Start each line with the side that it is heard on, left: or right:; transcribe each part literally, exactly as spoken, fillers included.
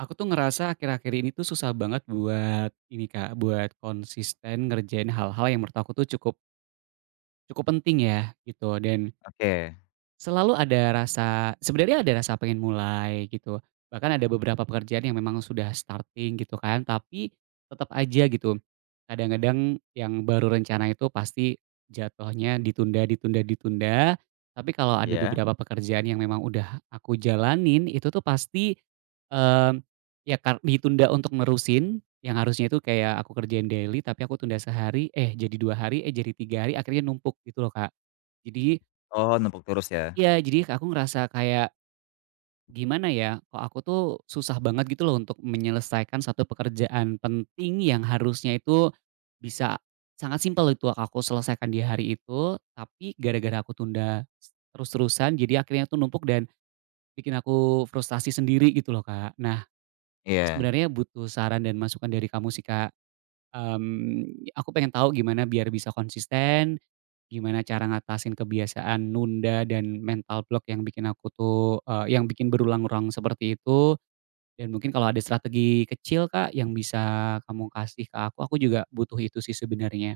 right: Aku tuh ngerasa akhir-akhir ini tuh susah banget buat ini Kak, buat konsisten ngerjain hal-hal yang menurut aku tuh cukup cukup penting ya gitu dan
left: Oke,
right: selalu ada rasa, sebenarnya ada rasa pengen mulai gitu, bahkan ada beberapa pekerjaan yang memang sudah starting gitu kan, tapi tetap aja gitu, kadang-kadang yang baru rencana itu pasti jatuhnya ditunda ditunda ditunda, tapi kalau ada
left: iya.
right: beberapa pekerjaan yang memang udah aku jalanin, itu tuh pasti, mmm, ya kar ditunda untuk nerusin, yang harusnya itu kayak aku kerjain daily, tapi aku tunda sehari, eh jadi dua hari, eh jadi tiga hari, akhirnya numpuk gitu loh, Kak. Jadi
left: Oh, numpuk terus ya?
right: iya, jadi aku ngerasa kayak, gimana ya, kok aku tuh susah banget gitu loh untuk menyelesaikan satu pekerjaan penting yang harusnya itu bisa sangat simpel itu aku selesaikan di hari itu, tapi gara-gara aku tunda s terus-terusan jadi akhirnya tuh numpuk dan bikin aku frustasi sendiri gitu loh, Kak. Nah, aku
left: Iya.
right: sebenarnya butuh saran dan masukan dari kamu sih, Kak. Mmm, aku pengen tahu gimana biar bisa konsisten, gimana cara ngatasin kebiasaan nunda dan mental block yang bikin aku tuh, eee, yang bikin berulang-ulang seperti itu, dan mungkin kalau ada strategi kecil, Kak, yang bisa kamu kasih ke aku, aku juga butuh itu sih sebenarnya.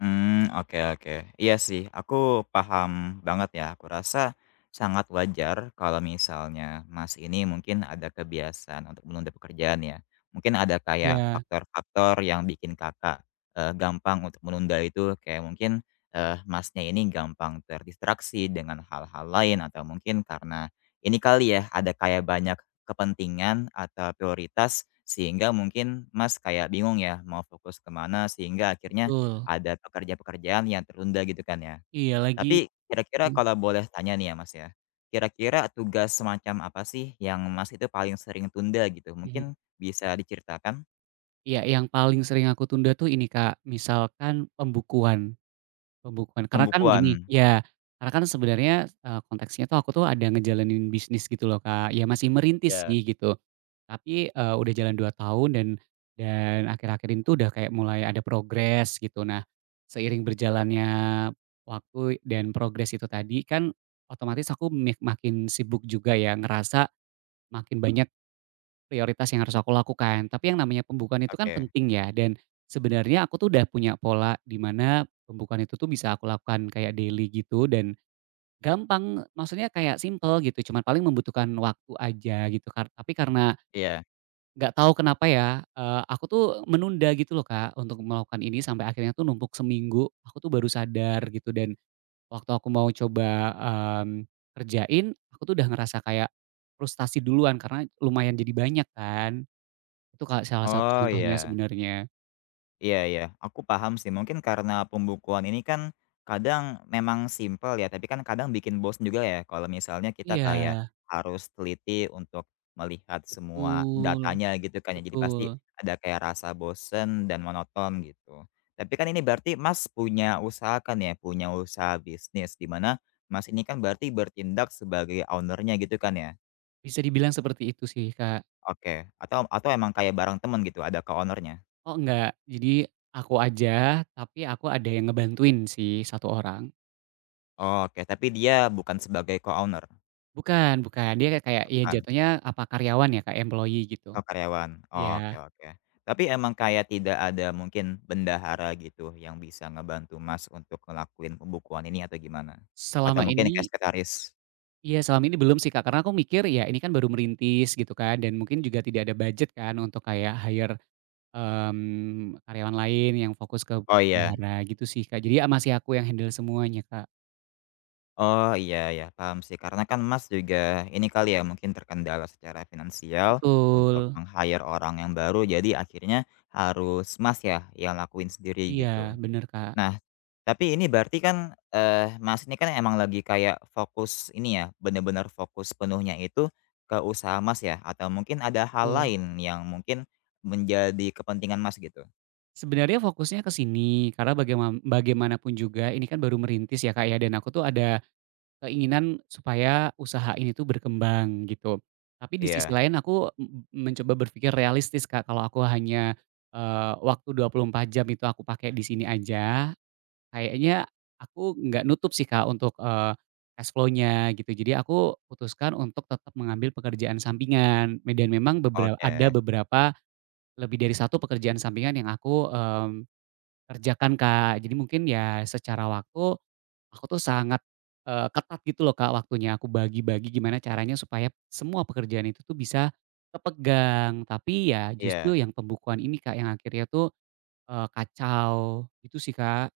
left: Hmm, oke oke. Iya sih, aku paham banget ya. Aku rasa sangat wajar kalau misalnya Mas ini mungkin ada kebiasaan untuk menunda pekerjaan ya. Mungkin ada kayak
right: Ya,
left: faktor-faktor yang bikin Kakak, eee, gampang untuk menunda itu kayak mungkin, eee, Masnya ini gampang terdistraksi dengan hal-hal lain atau mungkin karena ini kali ya ada kayak banyak kepentingan atau prioritas sehingga mungkin Mas kayak bingung ya mau fokus kemana sehingga akhirnya
right: betul.
left: ada pekerja-pekerjaan yang tertunda gitu kan ya.
right: Iya, lagi
left: Tapi kira-kira kalau boleh tanya nih ya, Mas, ya. Kira-kira tugas semacam apa sih yang Mas itu paling sering tunda gitu?
right: mhm.
left: Mungkin bisa diceritakan?
right: Iya, yang paling sering aku tunda tuh ini, Kak, misalkan pembukuan pembukuan. Karena kan
left: Pembukuan?
right: gini ya, karena kan sebenarnya, eee, konteksnya tuh aku tuh ada ngejalanin bisnis gitu loh, Kak, ya masih merintis
left: Ya,
right: sih gitu. Tapi, eee, udah jalan dua tahun dan dan akhir-akhir ini tuh udah kayak mulai ada progres gitu. Nah, seiring berjalannya waktu dan progres itu tadi kan otomatis aku mik makin sibuk juga ya, ngerasa makin banyak prioritas yang harus aku lakukan. Tapi yang namanya pembukaan itu kan
left: oke.
right: penting ya dan sebenarnya aku tuh udah punya pola di mana pembukuan itu tuh bisa aku lakukan kayak daily gitu dan gampang, maksudnya kayak simple gitu, cuman paling membutuhkan waktu aja gitu kar tapi karena
left: Iya.
right: nggak tahu kenapa ya, eee, aku tuh menunda gitu loh, Kak, untuk melakukan ini sampai akhirnya tuh numpuk seminggu, aku tuh baru sadar gitu dan waktu aku mau coba, mmm, kerjain, aku tuh udah ngerasa kayak frustasi duluan karena lumayan jadi banyak kan. Itu Kak, salah satu
left: Oh,
right: contohnya
left: iya.
right: sebenarnya.
left: Iya iya, aku paham sih. Mungkin karena pembukuan ini kan kadang memang simpel ya, tapi kan kadang bikin bosen juga ya kalau misalnya kita
right: Iya,
left: kayak harus teliti untuk melihat semua
right: betul
left: datanya gitu kan ya. Jadi pasti
right: betul.
left: ada kayak rasa bosen dan monoton gitu. Tapi kan ini berarti Mas punya usaha kan ya, punya usaha bisnis di mana Mas ini kan berarti bertindak sebagai ownernya gitu kan ya.
right: Bisa dibilang seperti itu sih, Kak.
left: Oke, atau atau emang kayak barang temen gitu, ada co ownernya nya
right: Oh, enggak, jadi aku aja, tapi aku ada yang ngebantuin sih, satu orang.
left: Oke, tapi dia bukan sebagai co-owner,
right: Bukan bukan, dia kayak kayak ya
left: bukan.
right: jatuhnya apa karyawan ya Kak, employee gitu.
left: Oh, karyawan, oke
right: Iya,
left: oke. Tapi emang kayak tidak ada mungkin bendahara gitu yang bisa ngebantu Mas untuk ngelakuin pembukuan ini atau gimana?
right: selama
left: Atau mungkin kayak
right: ini,
left: sekretaris?
right: iya selama ini belum sih Kak, karena aku mikir ya ini kan baru merintis gitu kan dan mungkin juga tidak ada budget kan untuk kayak hire, mmm, karyawan lain yang fokus ke
left: Oh iya,
right: bendahara gitu sih Kak, jadi ya masih aku yang handle semuanya Kak.
left: oh iya, ya paham sih karena kan Mas juga ini kali ya mungkin terkendala secara finansial
right: Betul,
left: untuk meng-hire orang yang baru jadi akhirnya harus Mas ya yang lakuin sendiri
right: iya
left: gitu.
right: bener Kak,
left: Nah, tapi ini berarti kan, eee, Mas ini kan emang lagi kayak fokus ini ya, bener-bener fokus penuhnya itu ke usaha Mas ya? Atau mungkin ada hal
right: betul.
left: lain yang mungkin menjadi kepentingan Mas gitu?
right: Sebenarnya fokusnya ke sini karena bagaiman bagaimanapun juga ini kan baru merintis ya Kak ya dan aku tuh ada keinginan supaya usaha ini tuh berkembang gitu. Tapi di sisi
left: Iya,
right: lain aku m mencoba berpikir realistis Kak, kalau aku hanya, eee, waktu dua puluh empat jam itu aku pakai di sini aja, kayaknya aku nggak nutup sih Kak untuk, eee, cash flow-nya gitu. Jadi aku putuskan untuk tetap mengambil pekerjaan sampingan, me dan memang bebera
left: oke,
right: ada beberapa lebih dari satu pekerjaan sampingan yang aku, mmm, kerjakan Kak. Jadi mungkin ya secara waktu aku tuh sangat, eee, ketat gitu loh Kak waktunya, aku bagi-bagi gimana caranya supaya semua pekerjaan itu tuh bisa kepegang. Tapi ya
left: iya.
right: justru yang pembukuan ini Kak yang akhirnya tuh, eee, kacau gitu sih Kak.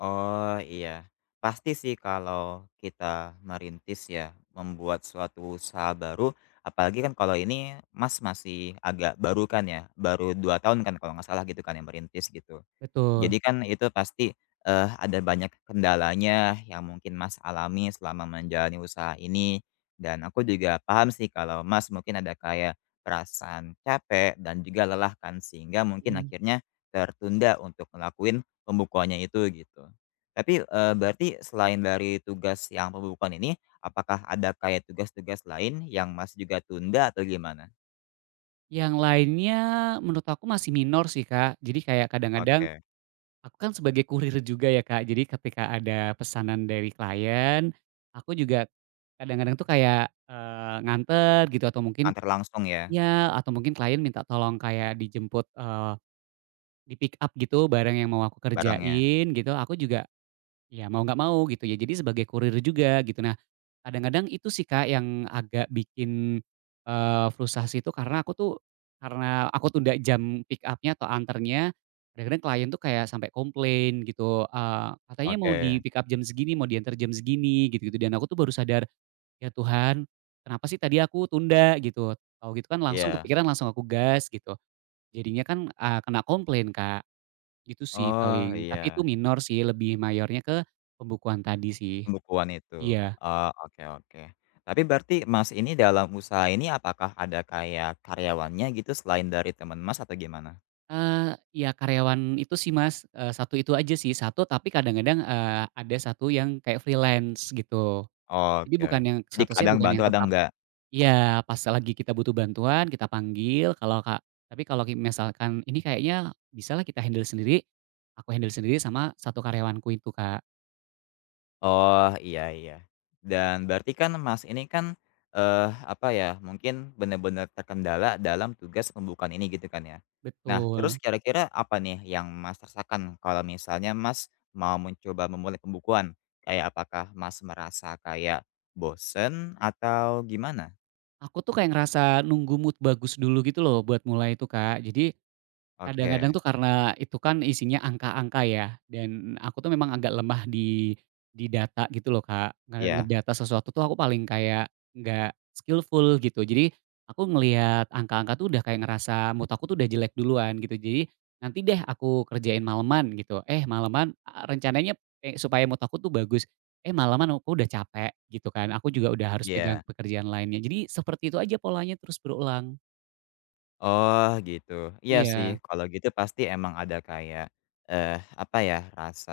left: Oh, iya. Pasti sih kalau kita merintis ya, membuat suatu usaha baru, apalagi kan kalau ini Mas masih agak baru kan ya, baru dua tahun kan kalau nggak salah gitu kan yang merintis gitu.
right: Betul,
left: Jadi kan itu pasti, eee, ada banyak kendalanya yang mungkin Mas alami selama menjalani usaha ini, dan aku juga paham sih kalau Mas mungkin ada kayak perasaan capek dan juga lelah kan, sehingga mungkin
right: mhm.
left: akhirnya tertunda untuk ngelakuin pembukuannya itu gitu. Tapi, eee, berarti selain dari tugas yang pembukuan ini, apakah ada kayak tugas-tugas lain yang Mas juga tunda atau gimana?
right: Yang lainnya menurut aku masih minor sih Kak. Jadi kayak kadang-kadang
left: Oke,
right: aku kan sebagai kurir juga ya Kak, jadi ketika ada pesanan dari klien, aku juga kadang-kadang tuh kayak, eee, nganter gitu atau mungkin
left: antar langsung ya
right: iya, atau mungkin klien minta tolong kayak dijemput, eee, di-pick up gitu barang yang mau aku
left: barangnya?
right: kerjain gitu, aku juga ya mau nggak mau gitu ya, jadi sebagai kurir juga gitu. Nah, kadang-kadang itu sih Kak yang agak bikin, eee, frustasi itu karena aku tuh karena aku tunda jam pick up-nya atau anternya, kadang-kadang klien tuh kayak sampai komplain gitu, eee, "Katanya mau
left: Oke,
right: di-pick up jam segini, mau diantar jam segini," gitu-gitu, dan aku tuh baru sadar, ya Tuhan, kenapa sih tadi aku tunda gitu. Tahu gitu kan langsung
left: iya.
right: kepikiran langsung aku gas gitu. Jadinya kan, eee, kena komplain Kak, gitu sih
left: Oh,
right: paling. Tapi itu
left: iya,
right: minor sih, lebih mayornya ke pembukuan tadi sih.
left: pembukuan itu.
right: Iya.
left: Oh, oke oke. Tapi berarti Mas ini dalam usaha ini apakah ada kayak karyawannya gitu selain dari teman Mas atau gimana?
right: Eee, ya karyawan itu sih Mas, eee, satu itu aja sih, satu. Tapi kadang-kadang, eee, ada satu yang kayak freelance gitu. Jadi
left: Oke.
right: bukan yang
left: Jadi
right: statusnya
left: kadang
right: bukan
left: bantu,
right: yang
left: kadang
right: tetap.
left: enggak?
right: Iya, pas lagi kita butuh bantuan kita panggil kalau kak, tapi kalau ki misalkan ini kayaknya bisa lah kita handle sendiri, aku handle sendiri sama satu karyawanku itu, Kak.
left: Oh, iya iya. Dan berarti kan Mas ini kan, eee, apa ya, mungkin benar-benar terkendala dalam tugas pembukaan ini gitu kan ya. Nah, terus
right: Betul.
left: kira-kira apa nih yang Mas rasakan kalau misalnya Mas mau mencoba memulai pembukuan? Kayak apakah Mas merasa kayak bosen atau gimana?
right: Aku tuh kayak ngerasa nunggu mood bagus dulu gitu loh buat mulai itu, Kak. Jadi
left: Oke,
right: kadang-kadang tuh karena itu kan isinya angka-angka ya, dan aku tuh memang agak lemah di di data gitu loh Kak, nge
left: iya
right: ngedata sesuatu tuh aku paling kayak nggak skillful gitu. Jadi aku ngelihat angka-angka tuh udah kayak ngerasa mood aku tuh udah jelek duluan gitu. Jadi nanti deh aku kerjain malaman gitu, eh malaman a rencananya e supaya mood aku tuh bagus, eh malaman aku udah capek gitu kan, aku juga udah harus pegang
left: iya.
right: pekerjaan lainnya. Jadi seperti itu aja polanya terus berulang.
left: Oh gitu. Iya sih
right: Iya,
left: kalau gitu pasti emang ada kayak, eee, apa ya, rasa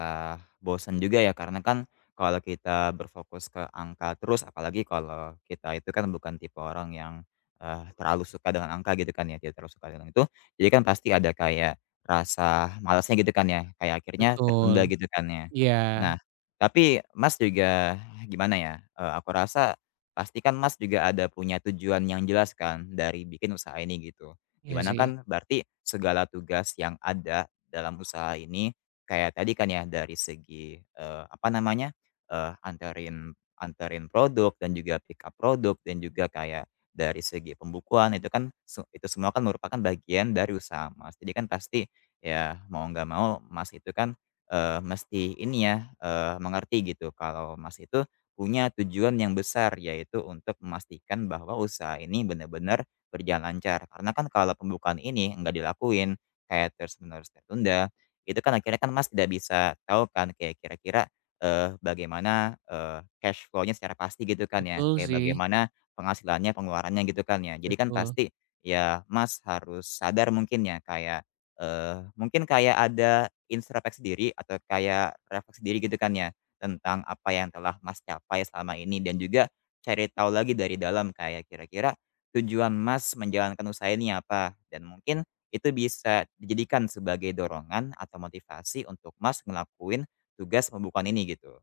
left: bosen juga ya karena kan kalau kita berfokus ke angka terus apalagi kalau kita itu kan bukan tipe orang yang, eee, terlalu suka dengan angka gitu kan ya, tidak terlalu suka dengan itu, jadi kan pasti ada kayak rasa malasnya gitu kan ya, kayak akhirnya
right: betul,
left: tertunda gitu kan ya.
right: iya.
left: Nah, tapi Mas juga gimana ya, eee, aku rasa pasti kan Mas juga ada punya tujuan yang jelas kan dari bikin usaha ini gitu
right: Iya
left: dimana
right: sih,
left: kan berarti segala tugas yang ada dalam usaha ini, kayak tadi kan ya dari segi, eee, apa namanya, eee, antarin anterin produk dan juga pick up produk dan juga kayak dari segi pembukuan itu kan se itu semua kan merupakan bagian dari usaha Mas. Jadi kan pasti ya mau nggak mau Mas itu kan, eee, mesti ini ya, eee, mengerti gitu kalau Mas itu punya tujuan yang besar, yaitu untuk memastikan bahwa usaha ini benar-benar berjalan lancar. Karena kan kalau pembukaan ini nggak dilakuin, kayak terus-menerus tertunda, itu kan akhirnya kan Mas tidak bisa tahu kan kayak kira-kira, eee, bagaimana, eee, cash flow-nya secara pasti gitu kan ya,
right: betul
left: kayak
right: sih,
left: bagaimana penghasilannya, pengeluarannya gitu kan ya. Jadi kan
right: betul.
left: pasti ya Mas harus sadar mungkin ya kayak, eee, mungkin kayak ada introspeksi diri atau kayak refleksi diri gitu kan ya, tentang apa yang telah Mas capai selama ini dan juga cari tahu lagi dari dalam kayak kira-kira tujuan Mas menjalankan usaha ini apa, dan mungkin itu bisa dijadikan sebagai dorongan atau motivasi untuk Mas ngelakuin tugas pembukuan ini gitu.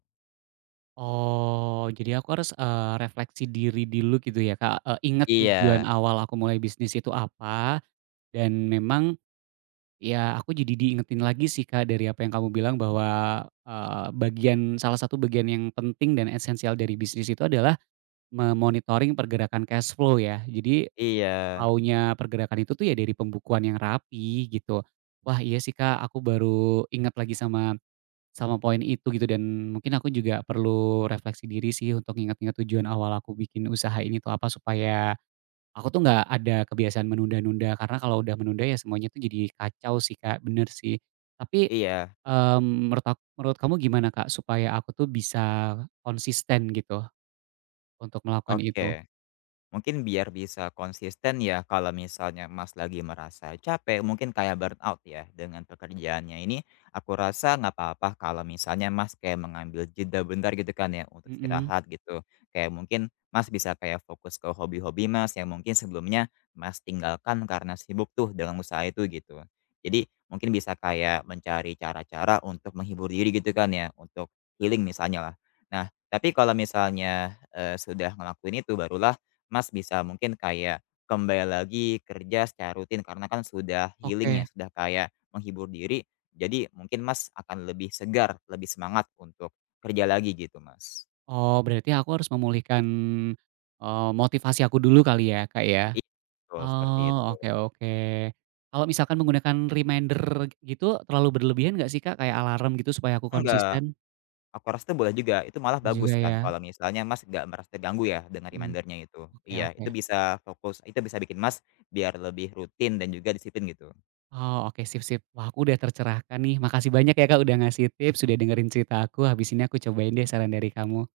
right: Oh, jadi aku harus, eee, refleksi diri dulu gitu ya, Kak, eee, ingat tujuan
left: Iya
right: awal aku mulai bisnis itu apa, dan memang ya aku jadi diingetin lagi sih, Kak, dari apa yang kamu bilang bahwa, eee, bagian salah satu bagian yang penting dan esensial dari bisnis itu adalah memonitoring pergerakan cash flow ya. Jadi
left: iya
right: maunya pergerakan itu tuh ya dari pembukuan yang rapi gitu. Wah iya sih, Kak, aku baru ingat lagi sama Sama poin itu gitu dan mungkin aku juga perlu refleksi diri sih untuk ingat-ingat tujuan awal aku bikin usaha ini tuh apa, supaya aku tuh nggak ada kebiasaan menunda-nunda, karena kalau udah menunda ya semuanya tuh jadi kacau sih Kak, bener sih. Tapi,
left: iya,
right: mmm, menurut ak menurut kamu gimana Kak, supaya aku tuh bisa konsisten gitu untuk melakukan
left: oke.
right: itu?
left: Mungkin biar bisa konsisten ya kalau misalnya Mas lagi merasa capek, mungkin kayak burnout ya dengan pekerjaannya ini, aku rasa nggak apa-apa kalau misalnya Mas kayak mengambil jeda bentar gitu kan ya untuk
right: Mhm,
left: istirahat gitu. Kayak mungkin Mas bisa kayak fokus ke hobi-hobi Mas yang mungkin sebelumnya Mas tinggalkan karena sibuk tuh dengan usaha itu gitu. Jadi mungkin bisa kayak mencari cara-cara untuk menghibur diri gitu kan ya, untuk healing misalnya lah. Nah, tapi kalau misalnya eh, sudah ngelakuin itu barulah Mas bisa mungkin kayak kembali lagi kerja secara rutin karena kan sudah healing
right: oke.
left: ya, sudah kayak menghibur diri. Jadi mungkin Mas akan lebih segar, lebih semangat untuk kerja lagi gitu, Mas.
right: Oh berarti aku harus memulihkan, eee, motivasi aku dulu kali ya Kak ya?
left: Iya, betul seperti itu.
right: Oh, oke oke. Kalau misalkan menggunakan reminder gitu terlalu berlebihan nggak sih, Kak? Kayak alarm gitu supaya aku
left: Enggak,
right: konsisten
left: aku rasa itu boleh juga. Itu malah bagus
right: juga
left: kan
right: ya?
left: kalau misalnya Mas nggak merasa terganggu ya dengan
right: Mmm,
left: remindernya itu.
right: oke
left: Iya,
right: oke.
left: itu bisa fokus, itu bisa bikin Mas biar lebih rutin dan juga disiplin gitu.
right: Oh, oke sip sip. Wah, aku udah tercerahkan nih. Makasih banyak ya, Kak, udah ngasih tips, udah dengerin cerita aku. Habis ini aku cobain deh saran dari kamu.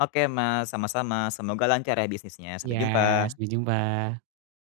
left: Oke Mas, sama-sama. Semoga lancar ya bisnisnya. Sampai
right: Iya,
left: jumpa.
right: sampai jumpa.